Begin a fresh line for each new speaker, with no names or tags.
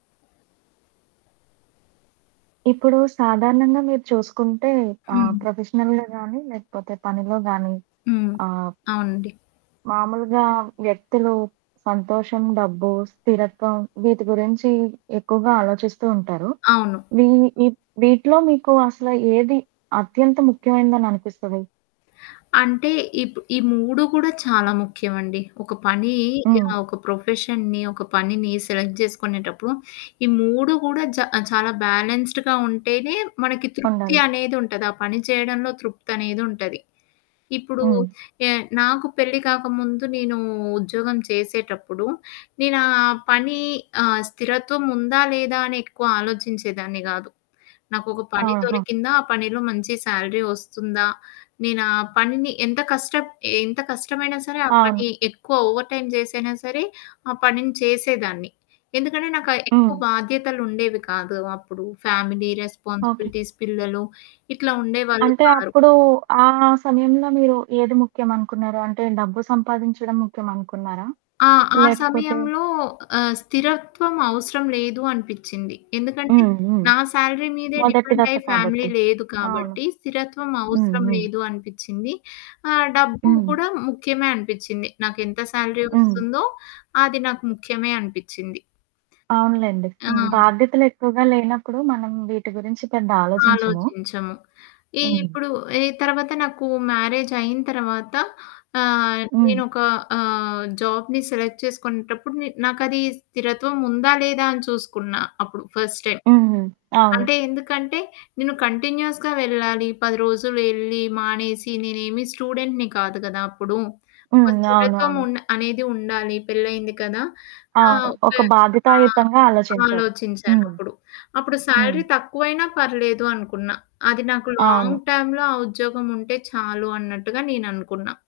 ఇప్పుడు సాధారణంగా మీరు చూసుకుంటే ఆహ్,
హ్మ్.
ప్రొఫెషనల్‌గా గానీ లేకపోతే పనిలో గాని.
హ్మ్.
ఆహ్
అవునండి.
మామూలుగా వ్యక్తులు సంతోషం, డబ్బు, స్థిరత్వం వీటి గురించి ఎక్కువగా ఆలోచిస్తూ ఉంటారు.
అవును.
ఇవి వి వీటిలో మీకు అసలు ఏది అత్యంత ముఖ్యమైనందని అనిపిస్తది?
అంటే ఇప్ ఈ 3 కూడా చాలా ముఖ్యమండి. ఒక పని
హ్మ్.
ఆహ్, ఒక ప్రొఫెషన్‌ని, ఒక పనిని, సెలెక్ట్ జేసుకునేటప్పుడు. ఈ 3 కూడా జ చాలా బ్యాలెన్స్‌డ్‌గా ఉంటేనే. మనకి తృప్తి
ఉండాలి.
అనేది ఉంటది. ఆ పని చేయడంలో తృప్తనేది ఉంటది. ఇప్పుడు
హ్మ్.
ఎ నాకు పెళ్లి కాకముందు, నేను ఉద్యోగం చేసేటప్పుడు, నేనా పని ఆహ్, స్థిరత్వం ఉందా లేదా అని ఎక్కువ ఆలోచించేదాన్నిగాదు. నాకొక పని
ఆహా!
దొరికిందా? ఆ పనిలో మంచి శాలరీ వస్తుందా? నేను ఆ పనిని ఎంత కష్ట ఎంత కష్టమైనా సరే. ఆ పని
అవును.
ఎక్కువ ఓవర్‌టైమ్ జేసైనా సరే ఆ పనిని చేసేదాన్ని. ఎందుకంటే నాకు ఆహ్, ఎక్కువ
హ్మ్.
బాధ్యతలు ఉండేవి కాదు. అప్పుడు ఫ్యామిలీ
ఓకే.
రెస్పాన్సిబిలిటీస్ పిల్లలు ఇట్లా ఉండేవాళ్ళు
అంటే
కారు.
అప్పుడు ఆ సమయంలో మీరు ఏది ముఖ్యంనుకున్నారు? అంటే డబ్బు సంపాదించడం ముఖ్యం అనుకున్నారా?
ఆ! ఆ
లేకపోతే
సమయంలో. ఆహ్ స్థిరత్వం అవసరం లేదు అనిపిచ్చింది. ఎందుకంటే
హ్మ్. హ్మ్.
నా శాలరీ మీదే
మొదటి దశ
డిపెండయి ఫ్యామిలీ
కాబట్టి.
లేదు
అవును.
కాబట్టి స్థిరత్వం
హ్మ్.
అవసరం
హ్మ్.
లేదు అనిపిచ్చింది. ఆహ్, డబ్బు
హ్మ్.
కూడా ముఖ్యమే అనిపిచ్చింది. నాకెంత శాలరీ
హ్మ్.
వస్తుందో. అది నాకు ముఖ్యమే అనిపిచ్చింది.
అవునులెండి.
ఆ!
హ్మ్. బాధ్యతలు ఎక్కువగా లేనప్పుడు మనం వీటి గురించి పెద్ద ఆలోచించము.
ఆలోచించము. ఈ
హ్మ్.
ఇప్పుడు ఈ తర్వాత నాకు మ్యారేజ్ అయిన తర్వాత ఆహ్,
హ్మ్.
నేనొక ఆహ్, జాబ్‌ని సెలెక్ట్ చేసుకునేటప్పుడు న నాకు అది స్థిరత్వం ఉందా లేదా అని చూసుకున్నా అప్పుడు ఫస్ట్ టైమ్.
హుహు. అవును.
అంటే ఎందుకంటే నేను కంటిన్యూయస్‌గా వెళ్ళాలి. 10 రోజులు ఎళ్ళి మానేసి. నేనేమి స్టూడెంట్‌ని కాదు కదా! అప్పుడు. ఒక
హ్మ్.
స్థిరత్వం
అవునవును.
ఉండ అనేది ఉండాలి పెళ్ళయింది కదా! ఆ!
అవును. ఒక
ఓకే. ఆ!
బాధ్యతాయుతంగా ఆలోచించారు. హ్మ్.
ఆలోచించానప్పుడు. అప్పుడు
హ్మ్.
శాలరీ తక్కువైనా పర్లేదు అనుకున్నా. అది నాకు లాంగ్
అవును.
టైమ్‌లొ ఆ ఉద్యోగముంటే చాలు అన్నట్టుగా నేననుకున్నా.